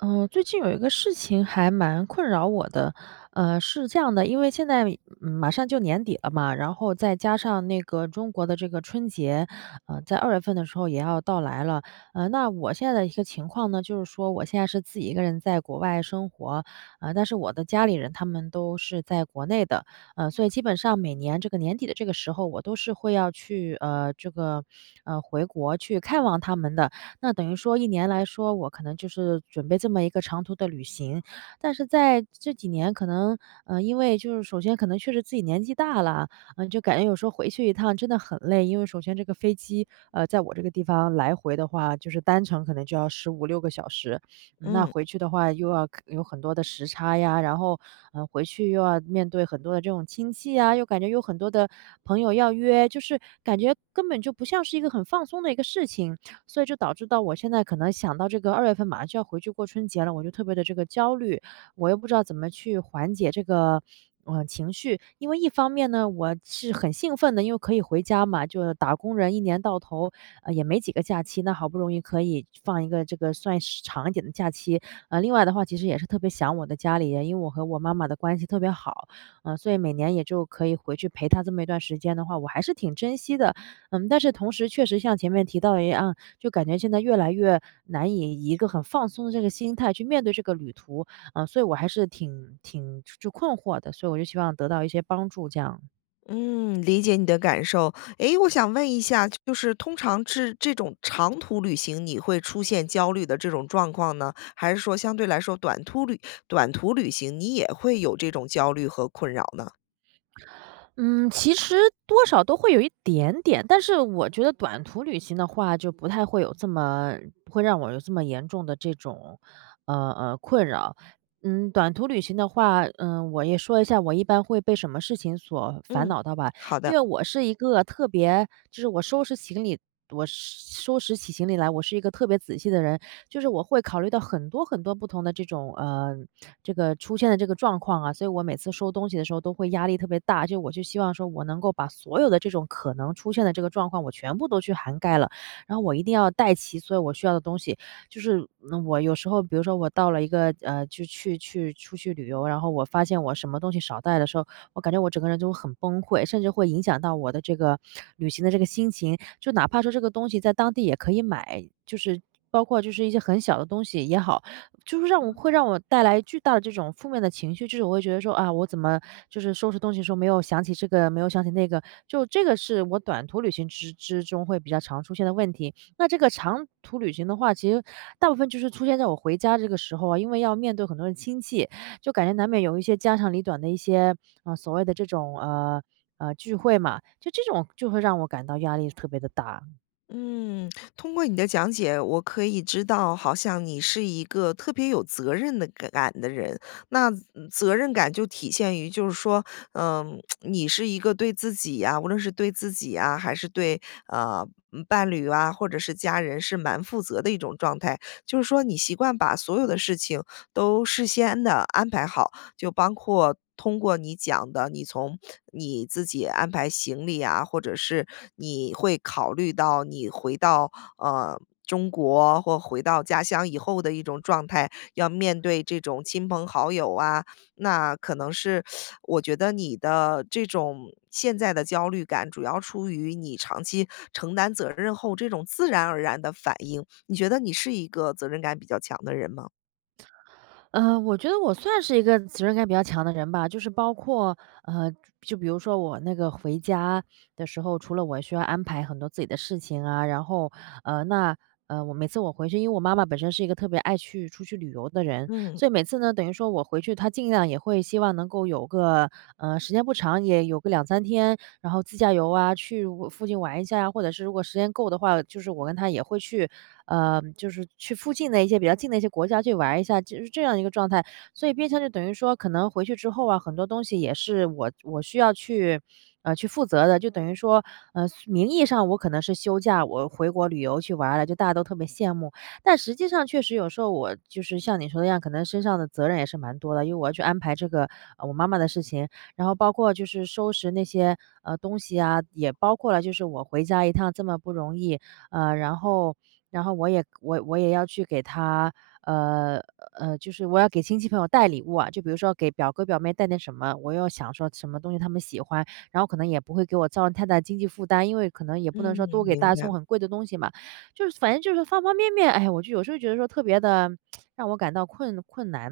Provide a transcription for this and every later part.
最近有一个事情还蛮困扰我的，是这样的，因为现在马上就年底了嘛，然后再加上那个中国的这个春节，在二月份的时候也要到来了，那我现在的一个情况呢，就是说我现在是自己一个人在国外生活，但是我的家里人他们都是在国内的，所以基本上每年这个年底的这个时候，我都是会要去回国去看望他们的，那等于说一年来说，我可能就是准备这么一个长途的旅行，但是在这几年可能，因为就是首先可能确实自己年纪大了，就感觉有时候回去一趟真的很累，因为首先这个飞机，在我这个地方来回的话，就是单程可能就要15、16个小时，那嗯回去的话又要有很多的时差呀，然后，回去又要面对很多的这种亲戚啊，又感觉有很多的朋友要约，就是感觉根本就不像是一个很放松的一个事情。所以就导致到我现在可能想到这个二月份马上就要回去过春节了，我就特别的这个焦虑，我又不知道怎么去缓解这个情绪。因为一方面呢，我是很兴奋的，因为可以回家嘛，就打工人一年到头，也没几个假期，那好不容易可以放一个这个算是长一点的假期。另外的话其实也是特别想我的家里人，因为我和我妈妈的关系特别好，所以每年也就可以回去陪她这么一段时间的话，我还是挺珍惜的。但是同时确实像前面提到的一样，就感觉现在越来越难以一个很放松的这个心态去面对这个旅途，啊，所以我还是挺就困惑的，所以我就希望得到一些帮助这样。嗯，理解你的感受。诶，我想问一下，就是通常是这种长途旅行，你会出现焦虑的这种状况呢？还是说相对来说短途旅行，你也会有这种焦虑和困扰呢？嗯，其实多少都会有一点点，但是我觉得短途旅行的话，就不太会有这么不会让我有这么严重的这种，困扰。短途旅行的话，我也说一下，我一般会被什么事情所烦嗯，恼到吧？好因的。为我是一个特别，就是我收拾起行李来，我是一个特别仔细的人。就是我会考虑到很多很多不同的这种这个出现的这个状况啊，所以我每次收东西的时候都会压力特别大，就我就希望说我能够把所有的这种可能出现的这个状况，我全部都去涵盖了，然后我一定要带齐所有我需要的东西，就是我有时候，比如说我到了一个就去出去旅游，然后我发现我什么东西少带的时候，我感觉我整个人就很崩溃，甚至会影响到我的这个旅行的这个心情。就哪怕说这个东西在当地也可以买，就是包括就是一些很小的东西也好，就是会让我带来巨大的这种负面的情绪，就是我会觉得说啊，我怎么就是收拾东西的时候没有想起这个，没有想起那个，就这个是我短途旅行之中会比较常出现的问题。那这个长途旅行的话，其实大部分就是出现在我回家这个时候啊，因为要面对很多的亲戚，就感觉难免有一些家长里短的一些所谓的这种，聚会嘛，就这种就会让我感到压力特别的大。嗯，通过你的讲解，我可以知道，好像你是一个特别有责任的感的人。那责任感就体现于，就是说，你是一个对自己呀、无论是对自己啊，还是对伴侣啊，或者是家人，是蛮负责的一种状态。就是说，你习惯把所有的事情都事先的安排好，就包括通过你讲的，你从你自己安排行李啊，或者是你会考虑到你回到呃中国或回到家乡以后的一种状态，要面对这种亲朋好友啊，那可能是我觉得你的这种现在的焦虑感，主要出于你长期承担责任后这种自然而然的反应。你觉得你是一个责任感比较强的人吗？我觉得我算是一个责任感比较强的人吧，就是包括呃，就比如说我那个回家的时候，除了我需要安排很多自己的事情啊，然后呃，那我每次回去，因为我妈妈本身是一个特别爱去出去旅游的人，嗯所以每次呢，等于说我回去，她尽量也会希望能够有个时间不长，也有个2、3天，然后自驾游啊，去我附近玩一下呀，或者是如果时间够的话，就是我跟她也会去就是去附近的一些比较近的一些国家去玩一下，就是这样一个状态。所以变相就等于说，可能回去之后啊，很多东西也是我需要去去负责的。就等于说，名义上我可能是休假，我回国旅游去玩了，就大家都特别羡慕。但实际上确实有时候我就是像你说的一样，可能身上的责任也是蛮多的，因为我要去安排这个，我妈妈的事情，然后包括就是收拾那些，东西啊，也包括了就是我回家一趟这么不容易，然后我也要去给他，呃，就是我要给亲戚朋友带礼物啊，就比如说给表哥表妹带点什么，我又想说什么东西他们喜欢，然后可能也不会给我造成太大经济负担，因为可能也不能说嗯，多给大明家白。送很贵的东西嘛，就是反正就是方方面面，哎，我就有时候觉得说特别的让我感到困难。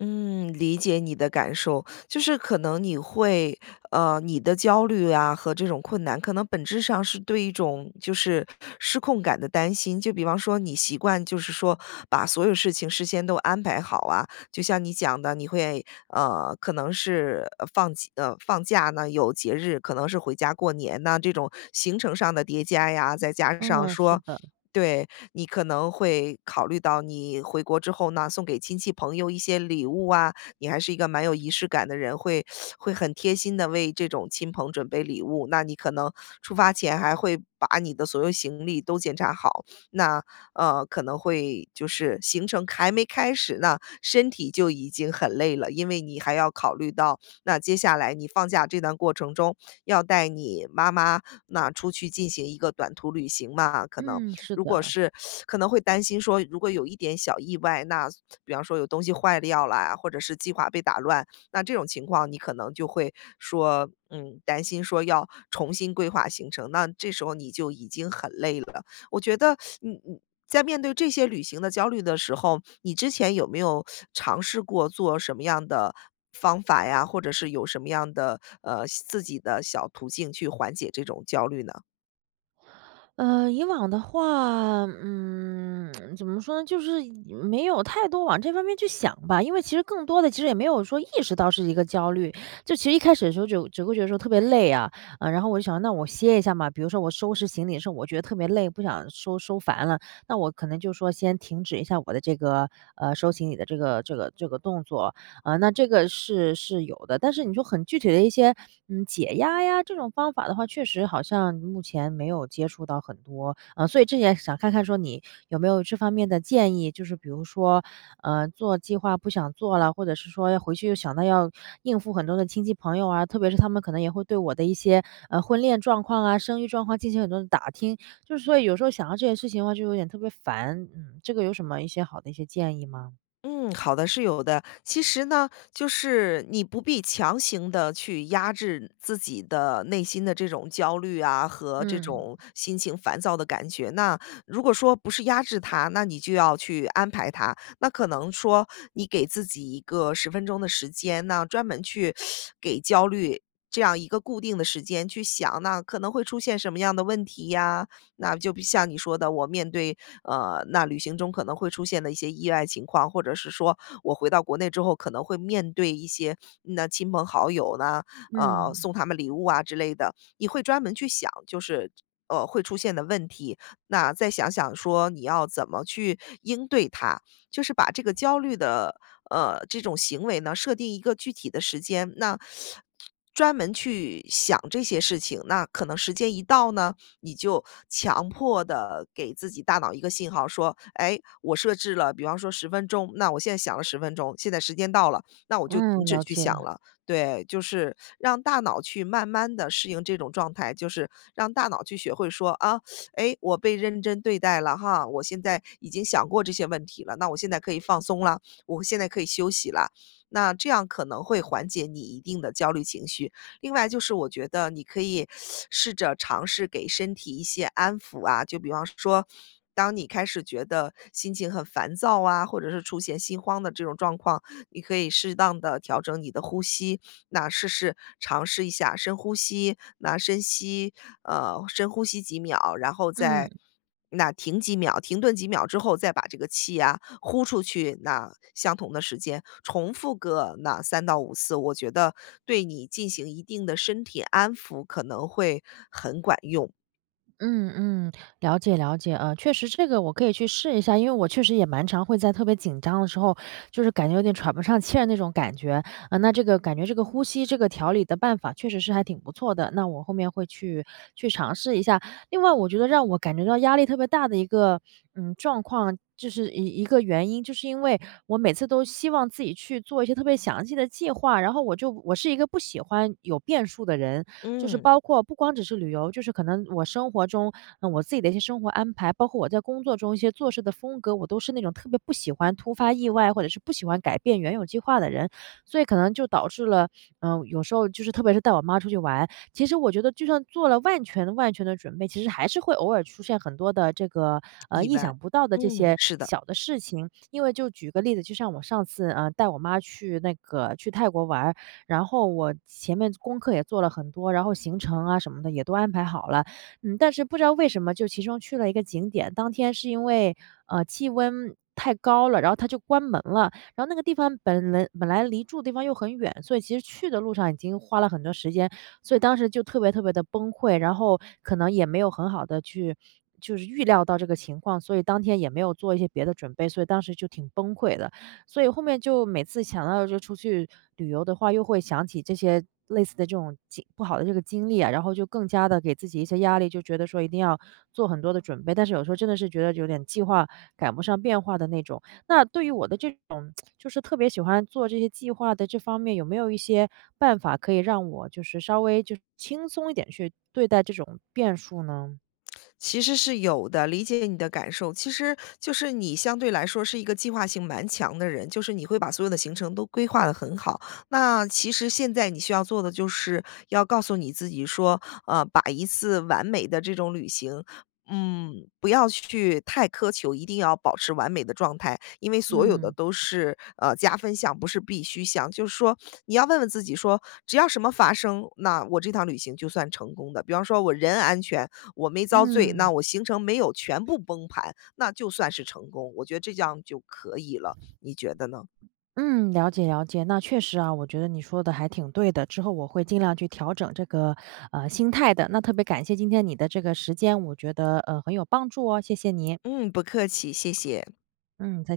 嗯，理解你的感受，就是可能你会，你的焦虑啊和这种困难，可能本质上是对一种就是失控感的担心。就比方说，你习惯就是说把所有事情事先都安排好啊，就像你讲的，你会可能是放假呢，有节日，可能是回家过年呐，这种行程上的叠加呀，再加上嗯，是说。的，对，你可能会考虑到你回国之后呢，送给亲戚朋友一些礼物啊，你还是一个蛮有仪式感的人，会很贴心的为这种亲朋准备礼物。那你可能出发前还会把你的所有行李都检查好，那，可能会就是行程还没开始呢，那身体就已经很累了，因为你还要考虑到，那接下来你放假这段过程中，要带你妈妈，那出去进行一个短途旅行嘛，可能嗯，是如果的。是可能会担心说，如果有一点小意外，那比方说有东西坏掉了啊，或者是计划被打乱，那这种情况你可能就会说，嗯，担心说要重新规划行程，那这时候你就已经很累了。我觉得嗯嗯，在面对这些旅行的焦虑的时候，你之前有没有尝试过做什么样的方法呀，或者是有什么样的自己的小途径去缓解这种焦虑呢？以往的话，怎么说呢，就是没有太多往这方面去想吧，因为其实更多的其实也没有说意识到是一个焦虑，就其实一开始的时候就只会觉得说特别累啊，啊，然后我就想那我歇一下嘛，比如说我收拾行李的时候，我觉得特别累，不想收收烦了，那我可能就说先停止一下我的这个收行李的这个动作，啊，那这个是有的。但是你说很具体的一些，解压呀这种方法的话，确实好像目前没有接触到很多。啊，所以这也想看看说你有没有这方面的建议，就是比如说，做计划不想做了，或者是说要回去又想到要应付很多的亲戚朋友啊，特别是他们可能也会对我的一些，婚恋状况啊、生育状况进行很多的打听，就是所以有时候想到这些事情的话，就有点特别烦。嗯，这个有什么一些好的一些建议吗？嗯，好的，是有的。其实呢，就是你不必强行的去压制自己的内心的这种焦虑啊，和这嗯种心情烦躁的感觉。那如果说不是压制它，那你就要去安排它。那可能说你给自己一个十分钟的时间，那专门去给焦虑这样一个固定的时间去想，那可能会出现什么样的问题呀？那就比像你说的，我面对那旅行中可能会出现的一些意外情况，或者是说我回到国内之后可能会面对一些那亲朋好友呢，嗯。送他们礼物啊之类的，你会专门去想，就是会出现的问题，那再想想说你要怎么去应对它，就是把这个焦虑的这种行为呢，设定一个具体的时间，那专门去想这些事情，那可能时间一到呢，你就强迫的给自己大脑一个信号说："哎，我设置了比方说十分钟，那我现在想了十分钟，现在时间到了，那我就嗯，停止了去解，想了。"对，就是让大脑去慢慢的适应这种状态，就是让大脑去学会说："啊，哎，我被认真对待了哈，我现在已经想过这些问题了，那我现在可以放松了，我现在可以休息了。"那这样可能会缓解你一定的焦虑情绪。另外就是我觉得你可以试着尝试给身体一些安抚啊，就比方说，当你开始觉得心情很烦躁啊，或者是出现心慌的这种状况，你可以适当的调整你的呼吸，那试试尝试一下深呼吸，那深呼吸几秒，然后嗯再那停几秒，停顿几秒之后，再把这个气啊呼出去。那相同的时间重复个那三到五次，我觉得对你进行一定的身体安抚可能会很管用。嗯嗯，了解了解，确实这个我可以去试一下，因为我确实也蛮常会在特别紧张的时候，就是感觉有点喘不上气儿那种感觉，那这个感觉这个呼吸这个调理的办法确实是还挺不错的，那我后面会去尝试一下。另外我觉得让我感觉到压力特别大的一个，状况，就是一个原因，就是因为我每次都希望自己去做一些特别详细的计划，然后我是一个不喜欢有变数的人，就是嗯，包括不光只是旅游，就是可能我生活中，我自己的一些生活安排，包括我在工作中一些做事的风格，我都是那种特别不喜欢突发意外，或者是不喜欢改变原有计划的人，所以可能就导致了，有时候就是特别是带我妈出去玩，其实我觉得就算做了万全万全的准备，其实还是会偶尔出现很多的这个，意意外，想不到的这嗯，些是的。小的事情。因为就举个例子，就像我上次，带我妈去去泰国玩儿，然后我前面功课也做了很多，然后行程啊什么的也都安排好了，但是不知道为什么就其中去了一个景点，当天是因为，气温太高了，然后它就关门了。然后那个地方本来离住的地方又很远，所以其实去的路上已经花了很多时间，所以当时就特别特别的崩溃，然后可能也没有很好的去就是预料到这个情况，所以当天也没有做一些别的准备，所以当时就挺崩溃的。所以后面就每次想到就出去旅游的话，又会想起这些类似的这种不好的这个经历啊，然后就更加的给自己一些压力，就觉得说一定要做很多的准备，但是有时候真的是觉得有点计划赶不上变化的那种。那对于我的这种就是特别喜欢做这些计划的这方面，有没有一些办法可以让我就是稍微就轻松一点去对待这种变数呢？其实是有的，理解你的感受。其实就是你相对来说是一个计划性蛮强的人，就是你会把所有的行程都规划得很好。那其实现在你需要做的就是要告诉你自己说，把一次完美的这种旅行。嗯，不要去太苛求，一定要保持完美的状态，因为所有的嗯都是加分项，不是必须项。就是说，你要问问自己说，只要什么发生，那我这趟旅行就算成功的。比方说，我人安全，我没遭罪，那嗯我行程没有全部崩盘，那就算是成功。我觉得这样就可以了，你觉得呢？嗯，了解了解。那确实啊，我觉得你说的还挺对的。之后我会尽量去调整这个心态的。那特别感谢今天你的这个时间，我觉得很有帮助哦，谢谢你。嗯，不客气，谢谢。嗯，再见。